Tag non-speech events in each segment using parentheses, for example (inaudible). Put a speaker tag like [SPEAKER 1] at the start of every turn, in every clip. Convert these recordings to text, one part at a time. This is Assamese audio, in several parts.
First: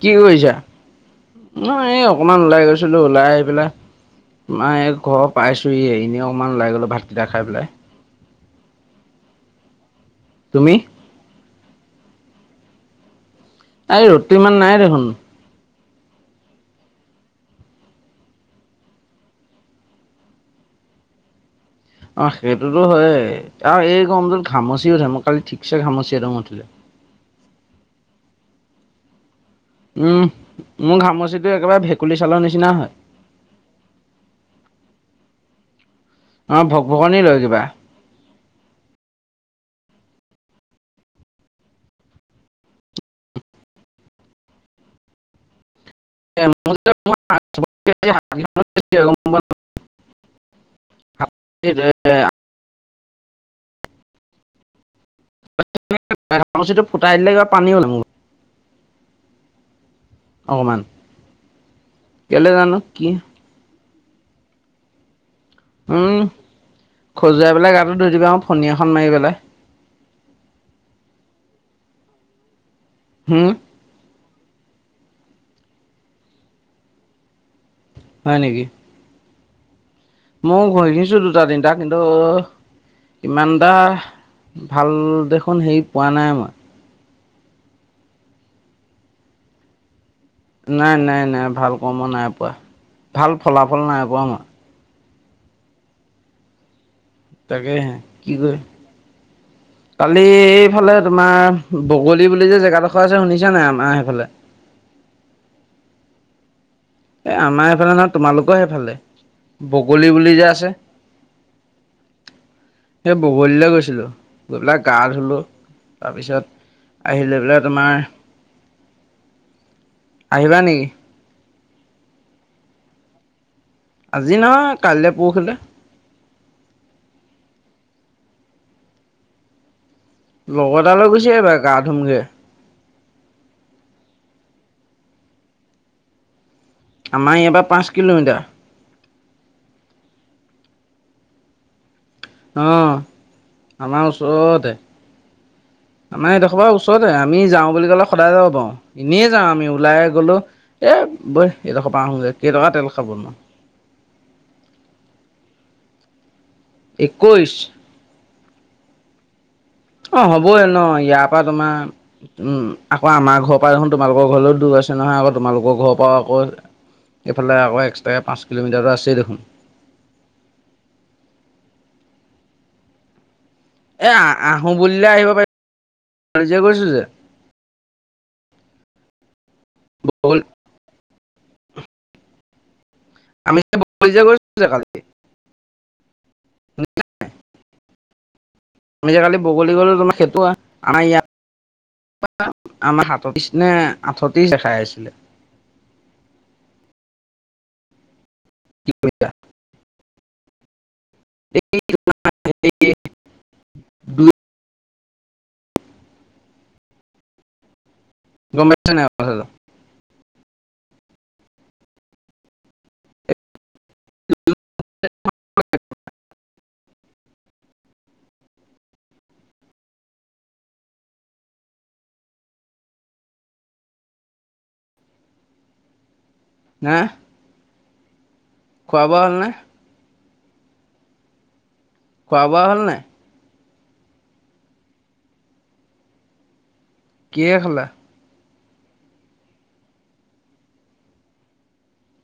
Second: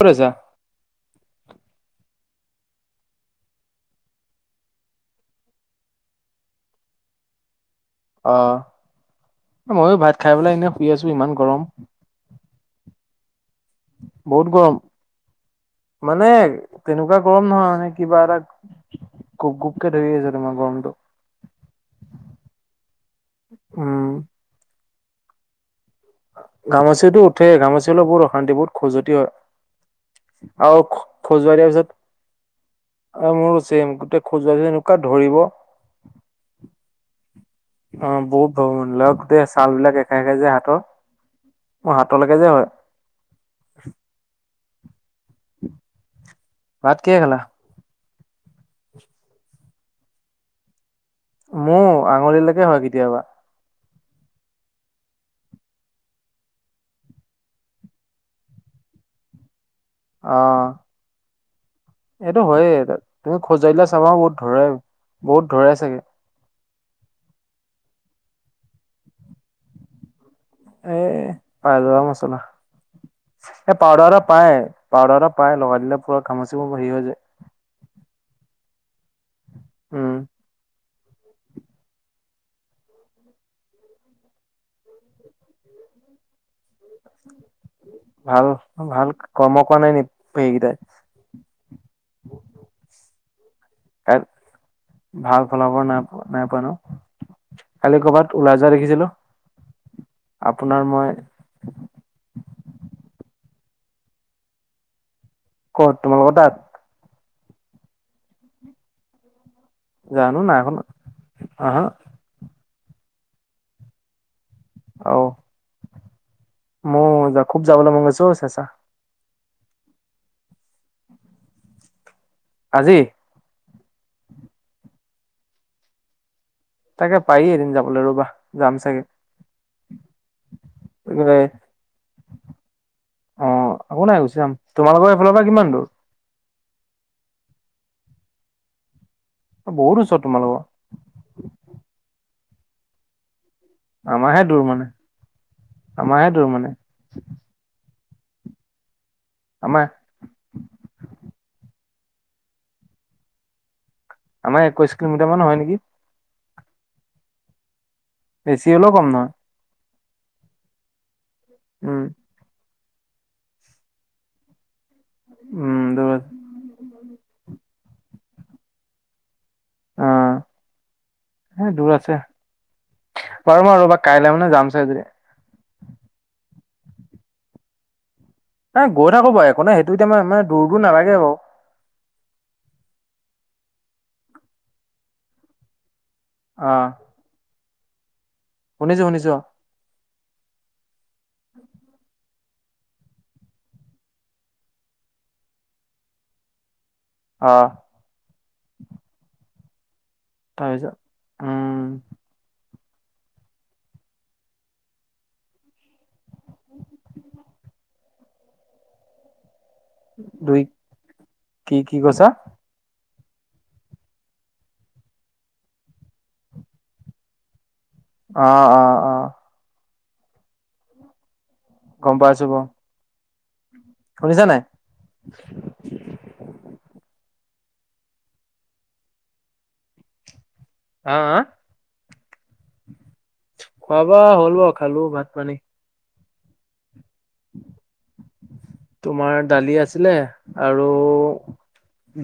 [SPEAKER 1] ক'ত
[SPEAKER 2] কি
[SPEAKER 1] আছা?
[SPEAKER 2] কৰিছা নহ এই অকনমান ওলাই গৈছিলো ওলাই আহি পেলাই মাই ঘৰ পাইছোহি এনেই অকমান ওলাই গলো ভাতকেইটা খাই পেলাই
[SPEAKER 1] অ ময়ো ভাত খাই পেলাই এনে
[SPEAKER 2] তুমি?
[SPEAKER 1] শুই আছো ইমান গৰম
[SPEAKER 2] আজি ৰদটো
[SPEAKER 1] বহুত
[SPEAKER 2] ইমান
[SPEAKER 1] গৰম।
[SPEAKER 2] নাই দেখোন।
[SPEAKER 1] মানে তেনেকুৱা গৰম নহয় মানে কিবা এটা গুব গুব কে ধৰি আছে তোমাৰ গমটো।
[SPEAKER 2] অ সেইটোতো হয় আৰু এই
[SPEAKER 1] উম,
[SPEAKER 2] গৰমটোত ঘামচিও উঠে মোক কালি ঠিক ছে ঘামূচি এদম উঠিলে।
[SPEAKER 1] সেয়ে ঘামূচি হলে বহুত অশান্তি বহুত খজতি হয়।
[SPEAKER 2] উম
[SPEAKER 1] আৰু
[SPEAKER 2] মোৰ ঘামূচিটো একেবাৰে ভেকুলী চালৰ নিচিনা হয়।
[SPEAKER 1] অ মোৰ চেম গোটেই খজুৱাই দিলে গোটেই এনেকুৱা ধৰিব।
[SPEAKER 2] অ ভক ভকণি লয় কিবা।
[SPEAKER 1] অ বহুত ভক ভকনি‌ লয় আৰু গোটেই ছাল বিলাক এৰ খাই খাই যাই যে হাতৰ। মোৰ হাতৰলৈকে যে হয়। ভাত কিহে খালা?
[SPEAKER 2] (unintelligible)
[SPEAKER 1] মোৰ আঙুলিলৈকে হয় কেতিয়াবা।
[SPEAKER 2] ঘামুচিটো ফুটাই দিলে কিবা পানী ওলাই মোৰ।
[SPEAKER 1] অঁ।
[SPEAKER 2] অকমান
[SPEAKER 1] এইটো
[SPEAKER 2] কেলে
[SPEAKER 1] হয়য়ে
[SPEAKER 2] জানো কি
[SPEAKER 1] তুমি খজুৱাই দিলে চাবা চোন বহুত ধৰে বহুত ধৰে চাগে।
[SPEAKER 2] উম, খজুৱাই পেলাই গাটো ধুই দিবাচোন ফণী এখন মাৰি পেলাই।
[SPEAKER 1] এ পাই যাবা মছলা,
[SPEAKER 2] হুম
[SPEAKER 1] এই পাউদাৰ এটা পায়। পাউদাৰ এটা পাই লগাই দিলে পুৰা ঘামূচিবোৰ হেৰি হৈ যায়।
[SPEAKER 2] হয় নেকি?
[SPEAKER 1] উম
[SPEAKER 2] লগাইছো দুটা তিনিটা কিন্তু ইমানটা ভাল দেখোন হেৰি পোৱা নাই মই।
[SPEAKER 1] ভাল ভাল কৰ্ম কৰা নাই নি? সেইকেইটাই
[SPEAKER 2] নাই নাই নাই ভাল কৰ্ম নাই পোৱা, ভাল ফলাফল নাই
[SPEAKER 1] তাত
[SPEAKER 2] পোৱা মই।
[SPEAKER 1] ভাল ফলাফল নাইপোৱা ন।
[SPEAKER 2] তাকেহে
[SPEAKER 1] কালি
[SPEAKER 2] কি
[SPEAKER 1] কৰ'বাত
[SPEAKER 2] কৰি
[SPEAKER 1] ওলাই যোৱা দেখিছিলো?
[SPEAKER 2] কালি
[SPEAKER 1] আপোনাৰ
[SPEAKER 2] এইফালে
[SPEAKER 1] মই
[SPEAKER 2] তোমাৰ বগলী বুলি যে জেগাডোখৰ আছে শুনিছা নাই আ মাৰ সেইফালে?
[SPEAKER 1] ক'ত তোমালোকৰ তাত?
[SPEAKER 2] এ আমাৰ এইফালে নহয় তোমালোকৰ সেইফালে। বগলী বুলি
[SPEAKER 1] জানো
[SPEAKER 2] যে
[SPEAKER 1] নাই
[SPEAKER 2] আছে।
[SPEAKER 1] শুনা আহা
[SPEAKER 2] সেই বগলীলৈ গৈছিলো গৈ পেলাই গা ধুলো তাৰপিছত আহি লৈ
[SPEAKER 1] মোৰো
[SPEAKER 2] পেলাই
[SPEAKER 1] খুব
[SPEAKER 2] তোমাৰ
[SPEAKER 1] যাবলে মন গৈছে অ চেঁচা
[SPEAKER 2] আহিবা নেকি?
[SPEAKER 1] আজি?
[SPEAKER 2] আজি নহয় কাইলৈ পৰহিলৈ।
[SPEAKER 1] তাকে পাৰি এদিন যাবলৈ ৰবা যাম চাগে।
[SPEAKER 2] লগৰ এটালৈ গুচি আহিবা গা ধুমগে।
[SPEAKER 1] অ একো নাই গুচি যাম। তোমালোকৰ এইফালৰ পৰা কিমান দূৰ?
[SPEAKER 2] আমাৰ এয়াৰ পৰা পাঁচ কিলোমিটাৰ।
[SPEAKER 1] বহুত ওচৰত তোমালোকৰ।
[SPEAKER 2] অঁহ। আমাৰ
[SPEAKER 1] আমাৰহে দূৰ
[SPEAKER 2] ওচৰতে
[SPEAKER 1] মানে আমাৰহে
[SPEAKER 2] আমাৰ
[SPEAKER 1] দূৰ
[SPEAKER 2] এডখৰ
[SPEAKER 1] মানে
[SPEAKER 2] পৰা ওচৰতে আমি যাওঁ বুলি কলে সদায় যাব পাৰো, এনেই যাওঁ আমি
[SPEAKER 1] আমাৰ
[SPEAKER 2] ওলাই গলো এ বৈ এইডখ ৰপা আহোগে কেইটকা তেল খাব নো।
[SPEAKER 1] আমাৰ একৈশ কিলোমিটাৰ মান হয় নেকি।
[SPEAKER 2] একৈশ?
[SPEAKER 1] বেছি হ'লেও কম নহয়।
[SPEAKER 2] অ হ'বইে ন ইয়াৰ পৰা তোমাৰ,
[SPEAKER 1] উম
[SPEAKER 2] উম আক আমাৰ ঘৰ পৰাই দেখোন তোমালোক ঘৰলৈ দূৰ আছে নহয় আকৌ তোমালোক
[SPEAKER 1] উম
[SPEAKER 2] ঘৰৰ
[SPEAKER 1] দূৰ
[SPEAKER 2] পৰা আকৌ এইফালে এক্সট্ৰাকৈ পাঁচ কিলোমিটাৰ আছেই দেখোন
[SPEAKER 1] আহ, হ দূৰ আছে। চাম বাৰু ৰবা
[SPEAKER 2] এ
[SPEAKER 1] কাইলৈ মানে
[SPEAKER 2] আহো
[SPEAKER 1] যাম চাগে।
[SPEAKER 2] বুলিলে আহিব পাৰি আমি যে কৰিছো যে।
[SPEAKER 1] এ গৈ থাকো বাৰু একো নাই সেইটো এতিয়া মই মা দূৰ দূৰ নালাগে বাৰু।
[SPEAKER 2] আমি কৰিছো যে কালি
[SPEAKER 1] অ শুনিছো
[SPEAKER 2] তুমি যে
[SPEAKER 1] শুনিছো
[SPEAKER 2] কালি বগলী গলো তোমাৰ খেইতোৱ আনা ইয়াত
[SPEAKER 1] উম
[SPEAKER 2] আমাৰ সাততিছ নে আঠতিছ দেখাই আছিলে
[SPEAKER 1] হ
[SPEAKER 2] কি কৈছা
[SPEAKER 1] তা পিছত উম
[SPEAKER 2] এই দু গম্ পাইছ নাই কথা টো
[SPEAKER 1] দুই কি কি কৈছা
[SPEAKER 2] (unintelligible)
[SPEAKER 1] অ অ অ গম পাইছো বাও শুনিছা নাই
[SPEAKER 2] হা খোৱা বোৱা হল নে
[SPEAKER 1] হা হা
[SPEAKER 2] খোৱা -বোৱা হ'ল নাই?
[SPEAKER 1] খোৱা- বোৱা হ'ল বা খালো ভাত- পানী।
[SPEAKER 2] কিহে খালে?
[SPEAKER 1] তোমাৰ দালি আছিলে আৰু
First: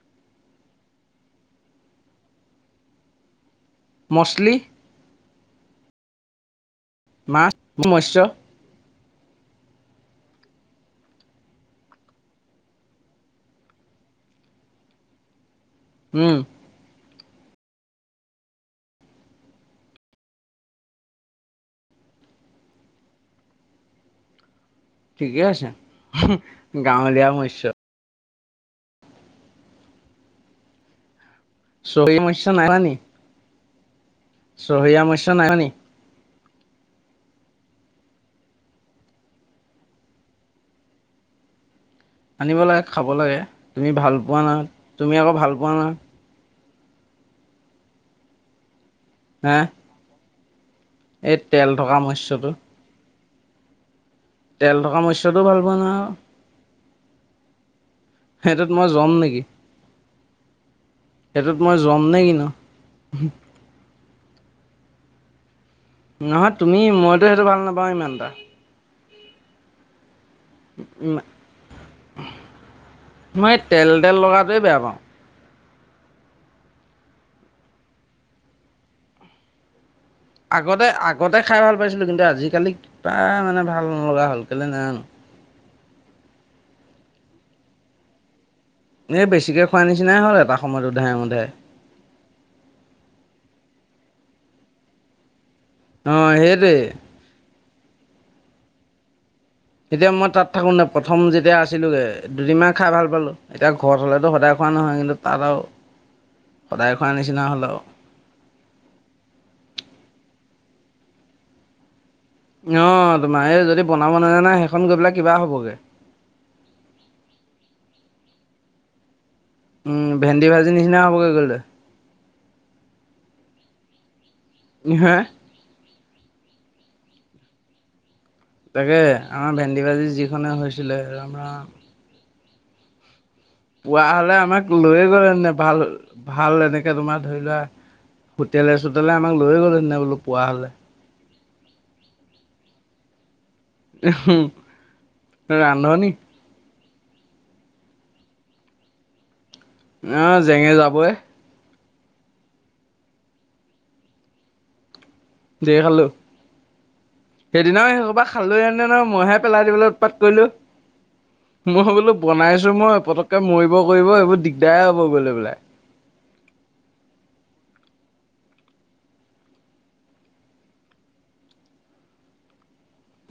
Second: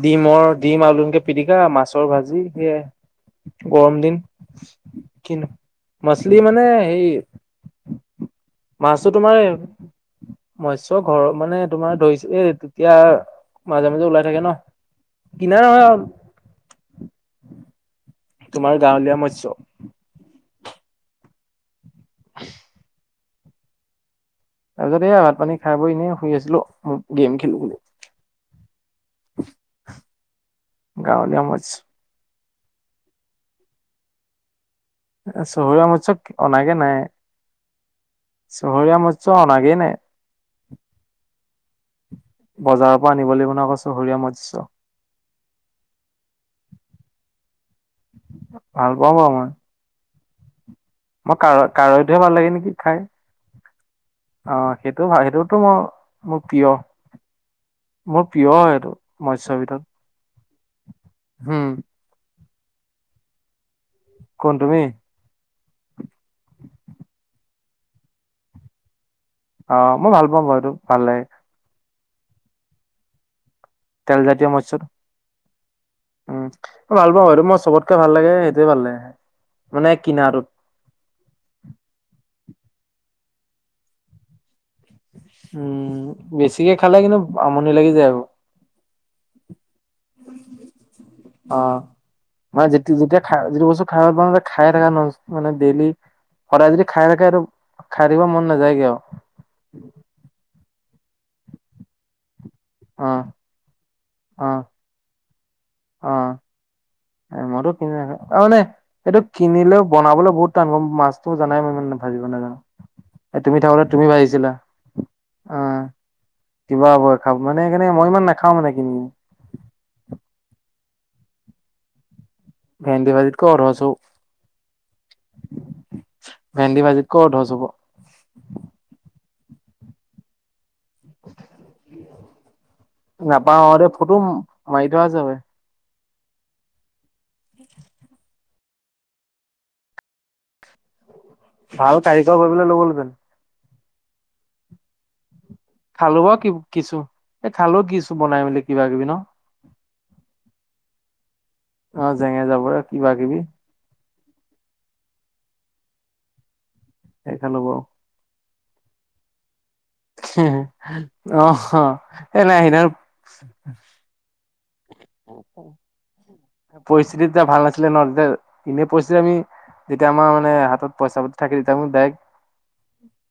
[SPEAKER 1] ডিমৰ ডিম আলুকে পিটিকা, মাছৰ ভাজি সেয়াই। গৰম দিন,
[SPEAKER 2] মছলি
[SPEAKER 1] কিনো মাছলি মানে হেৰি
[SPEAKER 2] মা মোৰ মৎস।
[SPEAKER 1] মাছটো তোমাৰ মস্য ঘৰত মানে তোমাৰ ধৰিছো এ তেতিয়া মাজে মাজে ওলাই থাকে ন। কিনা নহয়।
[SPEAKER 2] উম
[SPEAKER 1] তোমাৰ গাঁৱলীয়া মৎস্য। (unintelligible) তাৰ পিছত এই ভাত
[SPEAKER 2] ঠিকে
[SPEAKER 1] -পানী
[SPEAKER 2] আছে
[SPEAKER 1] খাই বৈ এনেই শুই আছিলো মই
[SPEAKER 2] গাঁৱলীয়া
[SPEAKER 1] গেম
[SPEAKER 2] মৎস্য
[SPEAKER 1] খেলিবলে। (unintelligible) গাঁ
[SPEAKER 2] চহ মশা নাই নি (inaudible) চহিয়া মৎস্য নাই মানি?
[SPEAKER 1] চহৰীয়া মৎস্য অনাগে নাই। চহৰীয়া মৎস্য অনাগেই নে।
[SPEAKER 2] আনিব লাগে, খাব লাগে,
[SPEAKER 1] লাগিব ন আকৌ
[SPEAKER 2] তুমি ভাল
[SPEAKER 1] চহৰীয়া
[SPEAKER 2] পোৱা
[SPEAKER 1] মৎস্য
[SPEAKER 2] না, তুমি আকৌ ভাল পোৱা না?
[SPEAKER 1] ভাল পাওঁ বাও মই।
[SPEAKER 2] হা
[SPEAKER 1] মই
[SPEAKER 2] এই
[SPEAKER 1] কাৰ-
[SPEAKER 2] তেল থকা
[SPEAKER 1] কাৰৈটোহে ভাল
[SPEAKER 2] মৎস্যটো
[SPEAKER 1] লাগে নেকি খাই? অ
[SPEAKER 2] তেল থকা
[SPEAKER 1] সেইটো ভাল
[SPEAKER 2] মৎস্যটো
[SPEAKER 1] সেইটোতো
[SPEAKER 2] পোৱা
[SPEAKER 1] মোৰ
[SPEAKER 2] নহয় আকৌ
[SPEAKER 1] মোৰ প্ৰিয়। মোৰ প্ৰিয়
[SPEAKER 2] সেইটোত
[SPEAKER 1] হয়
[SPEAKER 2] মই
[SPEAKER 1] এইটো
[SPEAKER 2] জম নেকি
[SPEAKER 1] মৎসৰ ভিতৰত।
[SPEAKER 2] সেইটোত
[SPEAKER 1] হম
[SPEAKER 2] মই যমনে কিনো।
[SPEAKER 1] কোন তুমি?
[SPEAKER 2] নহয় তুমি মইতো সেইটো ভাল নাপাওঁ ইমানটা।
[SPEAKER 1] অ মই ভাল পাম বাৰুটো ভাল
[SPEAKER 2] এটা
[SPEAKER 1] লাগে।
[SPEAKER 2] মই তেল -তেল লগাটোৱে বেয়া পাওঁ।
[SPEAKER 1] উ ভাল পাওঁ সেটো মই চবতকে ভাল লাগে সেইটোয়ে ভাল লাগে মানে। কিনাটোত
[SPEAKER 2] আগতে আগতে খাই ভাল পাইছিলো কিন্তু আজিকালি কিবা মানে ভাল নলগা হ'ল কেলে নাজানোঁ।
[SPEAKER 1] উম বেছিকে খালে কিন্তু আমনি লাগি যায় আৰু।
[SPEAKER 2] এ বেছিকে খোৱা নিচিনাই হ'ল এটা সময়ত উধাই মুধাই
[SPEAKER 1] অ, মানে যেতিয়া যেতিয়া খাই যিটো বস্তু ঘাহ - বন যে খাই থাকা ন মানে ডেইলি,
[SPEAKER 2] অ
[SPEAKER 1] সদায়
[SPEAKER 2] সেইটোৱে
[SPEAKER 1] যদি খাই থাকে আৰু খাই থাকিব মন নাযায় গে।
[SPEAKER 2] এতিয়া মই তাত থাকো নাই প্ৰথম যেতিয়া আছিলোগে দুদিনমান খাই ভাল
[SPEAKER 1] অ
[SPEAKER 2] পালোঁ, এতিয়া ঘৰত হলেতো
[SPEAKER 1] অ
[SPEAKER 2] সদায় খোৱা নহয় কিন্তু তাত আৰু
[SPEAKER 1] অ
[SPEAKER 2] সদায় খোৱাৰ নিচিনা হ'ল
[SPEAKER 1] মইতো
[SPEAKER 2] আৰু
[SPEAKER 1] কিনিকো তাৰ মানে এইটো কিনিলেও বনাবলে বহুত তা মাছতো জানাই মই ইমান না ভাজিব নাজানো,
[SPEAKER 2] অ তোমাৰ
[SPEAKER 1] এ
[SPEAKER 2] এই
[SPEAKER 1] তুমি
[SPEAKER 2] যদি
[SPEAKER 1] থাকোতে তুমি
[SPEAKER 2] বনাব নাজানা
[SPEAKER 1] ভাজিছিলা
[SPEAKER 2] সেইখন গৈ পেলাই কিবা
[SPEAKER 1] অ।
[SPEAKER 2] হ'বগৈ
[SPEAKER 1] কিবা হ'ব খা মানে সেইকাৰনে মই ইমান নাখাও মানে কিনি।
[SPEAKER 2] উম ভেন্দি ভাজি নিচিনা হ'বগৈ গ'ল দে।
[SPEAKER 1] ভেন্দি ভাজিত কৈ অধচ
[SPEAKER 2] হে
[SPEAKER 1] ভেন্দি ভাজিত ক' অধছ হব।
[SPEAKER 2] তাকে আমাৰ ভেন্দী ভাজি যিখনে হৈছিলে ৰাম ৰাম!
[SPEAKER 1] নাপাহৰোতে
[SPEAKER 2] পুৱা
[SPEAKER 1] ফটো
[SPEAKER 2] হলে আমাক
[SPEAKER 1] মাৰি থোৱা
[SPEAKER 2] লৈয়ে
[SPEAKER 1] আছে
[SPEAKER 2] গ'লে
[SPEAKER 1] হপাই।
[SPEAKER 2] এনে ভাল ভাল এনেকে তোমাৰ ধৰি লোৱা তেলে চোতেলে আমাক লৈ গ'ল সেদিনা বোলো পোৱা হ'লে।
[SPEAKER 1] ভাল কাৰিকৰ কৰিবলে লৈ গ'লহেতেন।
[SPEAKER 2] ৰান্ধনি।
[SPEAKER 1] কিছো এই খালো কিছো বনাই মেলি কিবা কিবি ন।
[SPEAKER 2] আহ জেঙে যাবই।
[SPEAKER 1] অ জেঙে যাবৰে কিবা কিবি।
[SPEAKER 2] ঢেৰ খালো,
[SPEAKER 1] সেই খালো বাৰু।
[SPEAKER 2] সেইদিনাও সেইসোপা খালো হলে নহয় মইহে পেলাই। উৎপাত কৰিলো,
[SPEAKER 1] অহ
[SPEAKER 2] মই বোলো
[SPEAKER 1] এ নাই
[SPEAKER 2] বনাইছো
[SPEAKER 1] সেইদিনা
[SPEAKER 2] মই পতককে মৰিব কৰিব এইবোৰ দি দিগদাৰ হ'ব গলে বোলোই।
[SPEAKER 1] পৰিস্থিতি (unintelligible) (inaudible) তেতিয়া এনে পছি যাবি যেতিয়া আমাৰ মানে হাতত পইচা পাতি থাকে তেতিয়া ডাইৰেক। উ (inaudible)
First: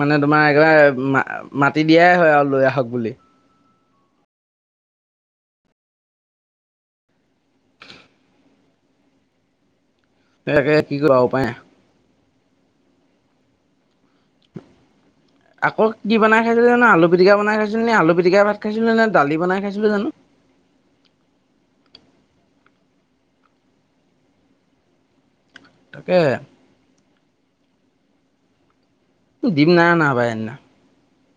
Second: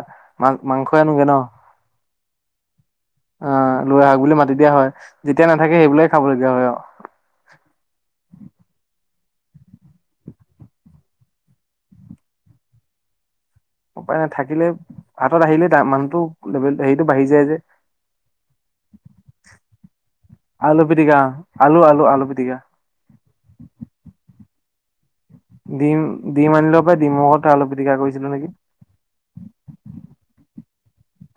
[SPEAKER 2] মানে তোমাৰ একেবাৰে মাতি দিয়াই হয় আৰু লৈ আহক। বুলি
[SPEAKER 1] আহ লৈ আহাক বুলি মাতি দিয়া হয় যেতিয়া নাথাকে সেইবিলাক খাব লগীয়া হয় আৰু। (inaudible)
[SPEAKER 2] সেয়াকে কি কৰিবা উপায় নাই।
[SPEAKER 1] উপায় নাথাকিলে
[SPEAKER 2] আকৌ কি বনাই খাইছিলোঁ জানো আলু
[SPEAKER 1] বাঢ়ি
[SPEAKER 2] পিটিকা
[SPEAKER 1] যায় যে
[SPEAKER 2] বনাই খাইছিলো নে আলু পিটিকা ভাত খাইছিলোঁ নে দালি বনাই খাইছিলোঁ জানো।
[SPEAKER 1] আলু পিটিকা, আলু আলু আলু পিটিকা। ডিম
[SPEAKER 2] তাকে
[SPEAKER 1] ডিম আনিলো সপাই ডিমলগত আলু পিটিকা কৰিছিলোঁ নেকি।
[SPEAKER 2] ডিম নাই অনা সেইদিনা।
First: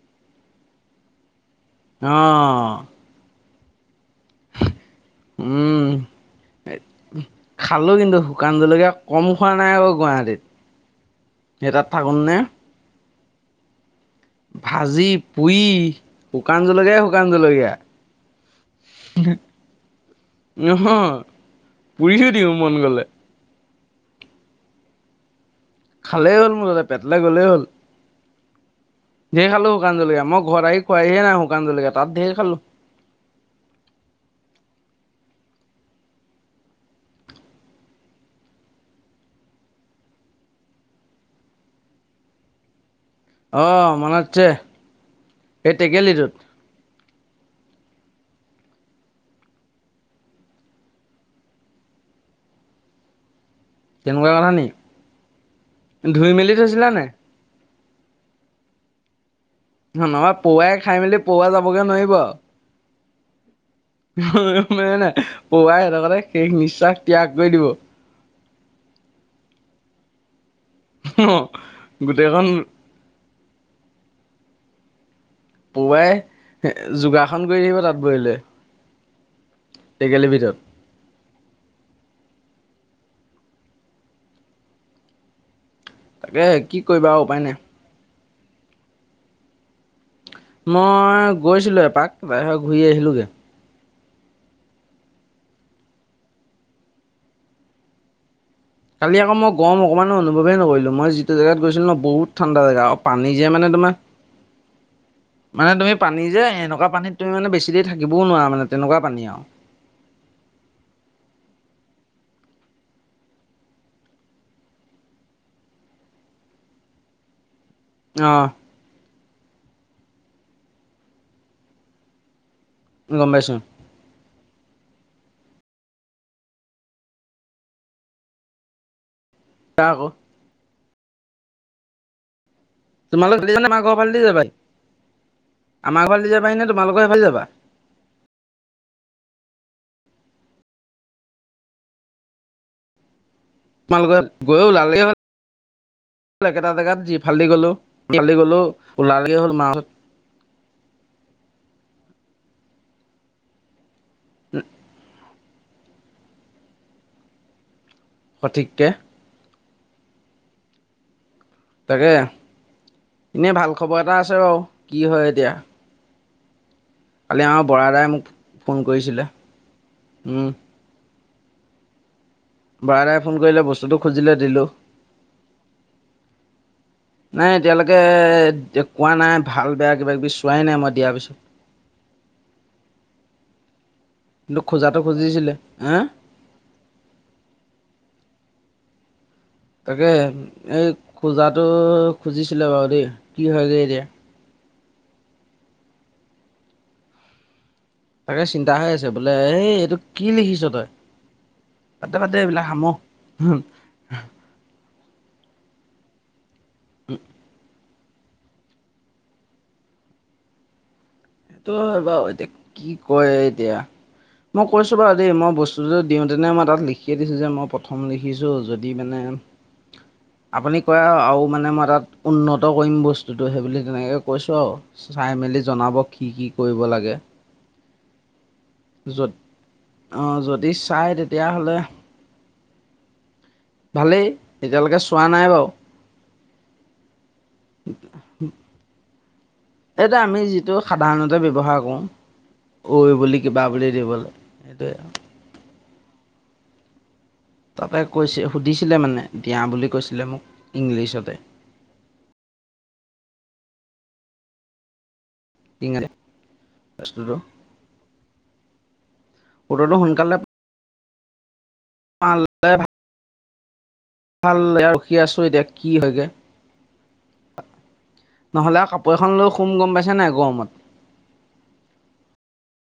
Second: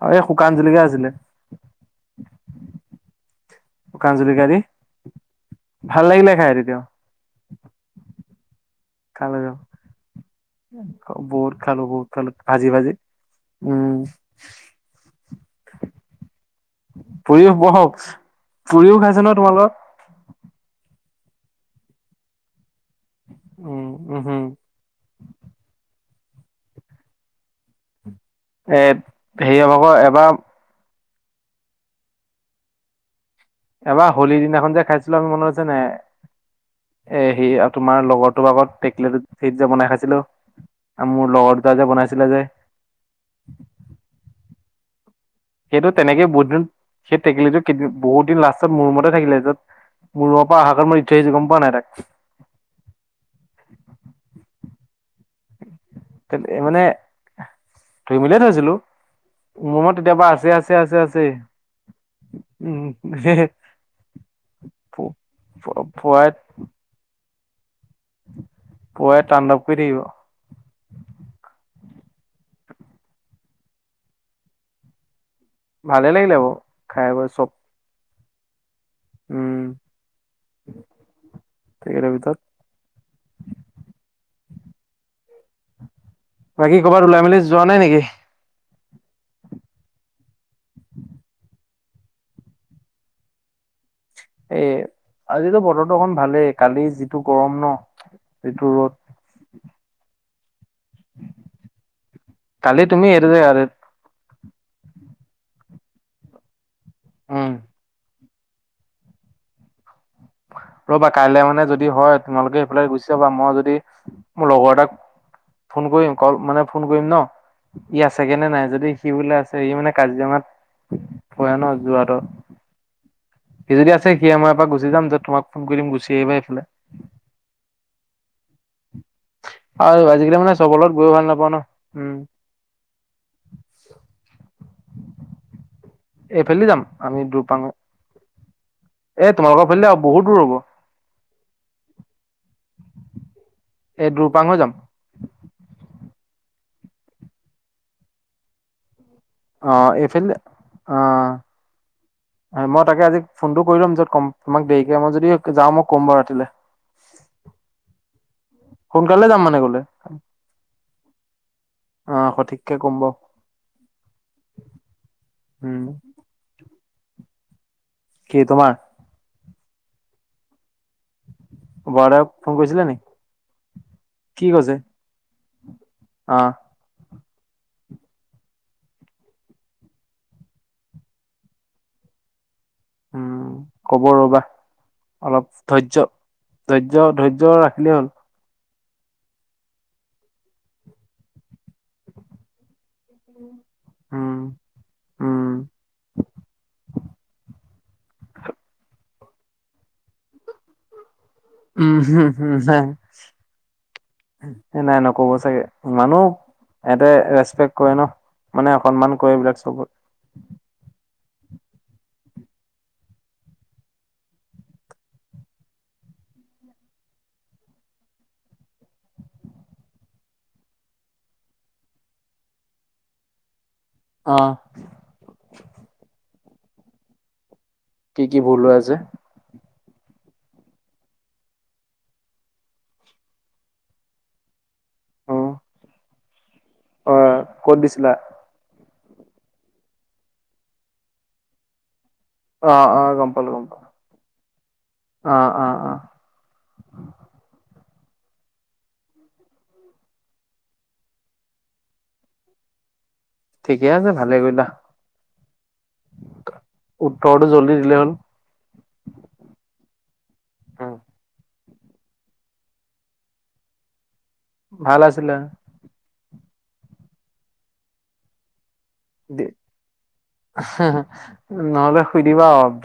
[SPEAKER 1] অ এই শুকান জলকীয়া আছিলে।
[SPEAKER 2] অহ
[SPEAKER 1] শুকান জলকীয়া দি,
[SPEAKER 2] উম
[SPEAKER 1] ভাল লাগিলে খাই তেতিয়াও।
[SPEAKER 2] খালো কিন্তু শুকান জলকীয়া কম
[SPEAKER 1] খালো
[SPEAKER 2] খোৱা
[SPEAKER 1] যাব
[SPEAKER 2] নাই আকৌ গুৱাহাটীত
[SPEAKER 1] বহুত
[SPEAKER 2] সেই
[SPEAKER 1] খালোঁ,
[SPEAKER 2] তাত
[SPEAKER 1] বহুত খালোঁ,
[SPEAKER 2] থাকোঁতেনে
[SPEAKER 1] ভাজি ভাজি। উম!
[SPEAKER 2] ভাজি পুৰি। শুকান জলকীয়াই শুকান
[SPEAKER 1] পুৰিও বহক পুৰিও খাইছে ন
[SPEAKER 2] জলকীয়া।
[SPEAKER 1] তোমালোকৰ
[SPEAKER 2] নহয় পুৰিহো দিওঁ মন গলে।
[SPEAKER 1] উম উম হম।
[SPEAKER 2] খালেই হ'ল মোৰ তাতে পেটলে গ'লেই হ'ল।
[SPEAKER 1] এ
[SPEAKER 2] ঢেই
[SPEAKER 1] হেৰি
[SPEAKER 2] খালো
[SPEAKER 1] ভাগৰ
[SPEAKER 2] শুকান জলকীয়া
[SPEAKER 1] এবাৰ
[SPEAKER 2] মই ঘৰত আহি খোৱাইহে নাই শুকান জলকীয়া তাতেই খালো
[SPEAKER 1] এবাৰ হোলীৰ দিনাখন যে খাইছিলো আমি মনত আছে নে নাই এ সি আৰু তোমাৰ লগৰটোৰ আগত টেক ফিজা বনাই খাইছিলো আৰু মোৰ লগৰ তা যে বনাইছিলে যে
[SPEAKER 2] আহ মানত আছে। এই
[SPEAKER 1] সেইটো তেনেকে
[SPEAKER 2] টেকেলিটোত
[SPEAKER 1] বহুদিন সেই টেকেলিটো কেইদিন বহুত দিন লাষ্টত মোৰ ৰুমতে থাকিলে য'ত মোৰ ৰুমৰ পৰা অহা টাইমত দি থৈ আহিছোঁ গম পায় নাই তই উ (unintelligible)
[SPEAKER 2] তেনেকুৱা কথা নি ধুই মেলি
[SPEAKER 1] মানে
[SPEAKER 2] থৈছিলা নাই
[SPEAKER 1] ধুই মিলে থৈছিলো মো ৰোমত তেতিয়া পা
[SPEAKER 2] নবা
[SPEAKER 1] আছে
[SPEAKER 2] পৌৱাই
[SPEAKER 1] আছে আছে
[SPEAKER 2] খাই মেলি
[SPEAKER 1] আছে ই
[SPEAKER 2] পৌৱা যাবগে সো সো নাই পুৱাই সিহঁতক শেষ নিশ্বাস ত্যাগ কৰি দিব
[SPEAKER 1] পুৱাই তাণ্ডৱ কৰি থাকিব
[SPEAKER 2] অ গোটেইখন
[SPEAKER 1] ভালে
[SPEAKER 2] পুৱাই
[SPEAKER 1] লাগিলে বাৰু খাই বৈ
[SPEAKER 2] যোগাসন
[SPEAKER 1] চব
[SPEAKER 2] কৰি আহিব তাঁত বহিলৈ
[SPEAKER 1] উম
[SPEAKER 2] টেকেলি ভিতৰত
[SPEAKER 1] টেকেলিৰ ভিতৰত
[SPEAKER 2] তাকে কি
[SPEAKER 1] বাকী
[SPEAKER 2] কৰিবা
[SPEAKER 1] কৰবাত
[SPEAKER 2] আৰু
[SPEAKER 1] ওলাই
[SPEAKER 2] উপায়
[SPEAKER 1] মেলি যোৱা নাই নেকি
[SPEAKER 2] মই গৈছিলো এপাক বাহিৰৰ ঘূৰি আহিলোগে
[SPEAKER 1] এ আজিতো বতৰটো অকন ভালেই কালি যিটো গৰম ন এইটো ৰদ
[SPEAKER 2] কালি আকৌ মই গৰম অকণমানো অনুভৱেই নকৰিলো মই যিটো জেগাত গৈছিলো ন বহুত ঠাণ্ডা
[SPEAKER 1] কালি
[SPEAKER 2] জেগা অ
[SPEAKER 1] তুমি এইটো
[SPEAKER 2] পানী যে
[SPEAKER 1] জেগাত
[SPEAKER 2] মানে তোমাৰ মানে তুমি পানী যে এনেকুৱা পানীত তুমি মানে
[SPEAKER 1] উম
[SPEAKER 2] বেছি দেৰি থাকিব নোৱাৰা মানে তেনেকুৱা পানী আৰু
[SPEAKER 1] হয় ৰ'বা কাইলে মানে যদি হয় তোমালোকে সেইফালে গুচি যাবা মই যদি মোৰ লগৰ এটাক ফোন কৰিম কল মানে ফোন কৰিম ন ই আছে গে
[SPEAKER 2] অ'
[SPEAKER 1] নে নাই যদি কি বোলে আছে সি মানে কাজিৰঙাত হয় ন যোৱাটো
[SPEAKER 2] গম পাইছো
[SPEAKER 1] সি আমাৰ পৰা গুচি যাম যে তোমাক ফোন কৰি দিম গুচি আহিবা এইফালে
[SPEAKER 2] তাৰ আকৌ
[SPEAKER 1] আৰু আজিকালি মানে চবলত গৈ ভাল নাপাওঁ ন উম
[SPEAKER 2] তোমালোক দি মাক ঘৰ ফালে দি যাবাই আমাৰ ঘৰত নিজাৰ বাহি
[SPEAKER 1] এইফালেদি
[SPEAKER 2] ন
[SPEAKER 1] যাম
[SPEAKER 2] তোমালোকৰ
[SPEAKER 1] আমি
[SPEAKER 2] সেইফালে যাবা
[SPEAKER 1] দুৰপাং এ ব বহুত দূৰ হব এই
[SPEAKER 2] তোমালোকৰ
[SPEAKER 1] দুৰপাং হৈ
[SPEAKER 2] গৈ
[SPEAKER 1] যাম
[SPEAKER 2] ওলালে হল একেটা জেগাত যি ফালি গলো ফালি গলো ওলালেগে হ'ল মাৰ
[SPEAKER 1] অ
[SPEAKER 2] ওচৰত
[SPEAKER 1] এইফালে দি আহ হয় মই তাকে আজি ফোনটো কৰি লম যত কম তোমাক দেৰিকে মই যদি। যাও মই কম বাৰ ৰাতিলে
[SPEAKER 2] সঠিককে
[SPEAKER 1] সোনকালে যাম মানে গলে (inaudible)
[SPEAKER 2] তাকে
[SPEAKER 1] অ সঠিককে ক'ম বাৰু
[SPEAKER 2] এনেই ভাল খবৰ এটা আছে বাৰু কি হয় এতিয়া
[SPEAKER 1] উম,
[SPEAKER 2] কালি আমাৰ বৰা দাই মোক
[SPEAKER 1] কি তোমাৰ
[SPEAKER 2] ফোন কৰিছিলে।
[SPEAKER 1] বৰা দাও
[SPEAKER 2] বৰা দাই ফোন কৰিলে বস্তুটো খুজিলে দিলোঁ
[SPEAKER 1] অ
[SPEAKER 2] নাই এতিয়ালৈকে কোৱা নাই ভাল বেয়া কিবা কিবি চোৱাই নাই মই দিয়াৰ পিছত
[SPEAKER 1] উম কব ৰ'বা
[SPEAKER 2] কিন্তু খোজাটো খুজিছিলে
[SPEAKER 1] অলপ
[SPEAKER 2] হা
[SPEAKER 1] ধৈৰ্য ধৈৰ্য্য ধৈৰ্য্য ৰাখিলেই হ'ল
[SPEAKER 2] তাকে এই খোজাটো খুজিছিলে বাৰু দেই কি হয়গে এতিয়া
[SPEAKER 1] উম, উম
[SPEAKER 2] তাকে চিন্তা হৈ আছে বোলে এই এইটো কি লিখিছ তই
[SPEAKER 1] উম
[SPEAKER 2] বাদ দে
[SPEAKER 1] হম
[SPEAKER 2] বাদ দে
[SPEAKER 1] হম
[SPEAKER 2] এইবিলাক সামহ
[SPEAKER 1] হা কব চাগে মানুহ এতে ৰেস্পেক কৰে ন মানে অকনমান কৰে এইবিলাক চবত
[SPEAKER 2] সেইটো হয় বাৰু এতিয়া কি কৰে এতিয়া মই কৈছো বাৰু দেই মই বস্তুটোদি দিওঁ তেনে মই তাত লিখিয়ে দিছো যে মই প্ৰথম লিখিছো যদি মানে আপুনি কয় আৰু মানে মই তাত উন্নত কৰিম বস্তুটো সেইবোলি তেনেকৈ কৈছোঁ
[SPEAKER 1] অ',
[SPEAKER 2] আৰু চাই মেলি জনাব কি কি কৰিব লাগে
[SPEAKER 1] কি কি ভুল হৈ আছে।
[SPEAKER 2] আহ যদি চাই তেতিয়াহ'লে ভালেই এতিয়ালৈকে চোৱা
[SPEAKER 1] উম,
[SPEAKER 2] নাই বাৰু
[SPEAKER 1] অ কত দিছিলা
[SPEAKER 2] এইটো আমি যিটো সাধাৰণতে ব্যৱহাৰ কৰো।
[SPEAKER 1] অ', অ',
[SPEAKER 2] ঐ
[SPEAKER 1] গম
[SPEAKER 2] বুলি
[SPEAKER 1] পালো গম
[SPEAKER 2] কিবা
[SPEAKER 1] পালো।
[SPEAKER 2] বুলি দিব লাগে সেইটোৱে আৰু
[SPEAKER 1] অ', অ', অ',
[SPEAKER 2] তাতে কৈছে সুধিছিলে মানে দিয়া বুলি কৈছিলে মোক ইংলিছতে
[SPEAKER 1] ঠিকেই আছে ভালেই কৰিলা।
[SPEAKER 2] ইংৰাজী বস্তুটো
[SPEAKER 1] উত্তৰটো জল্দি দিলে হ'ল
[SPEAKER 2] ফ'টো টো সোনকালে ভাল ৰখি আছো এতিয়া কি হয়গে নহলে কাপোৰ এখন লৈ সোম গম পাইছে নাই গৰমত
[SPEAKER 1] নহ'লে শুই দিবা আৰু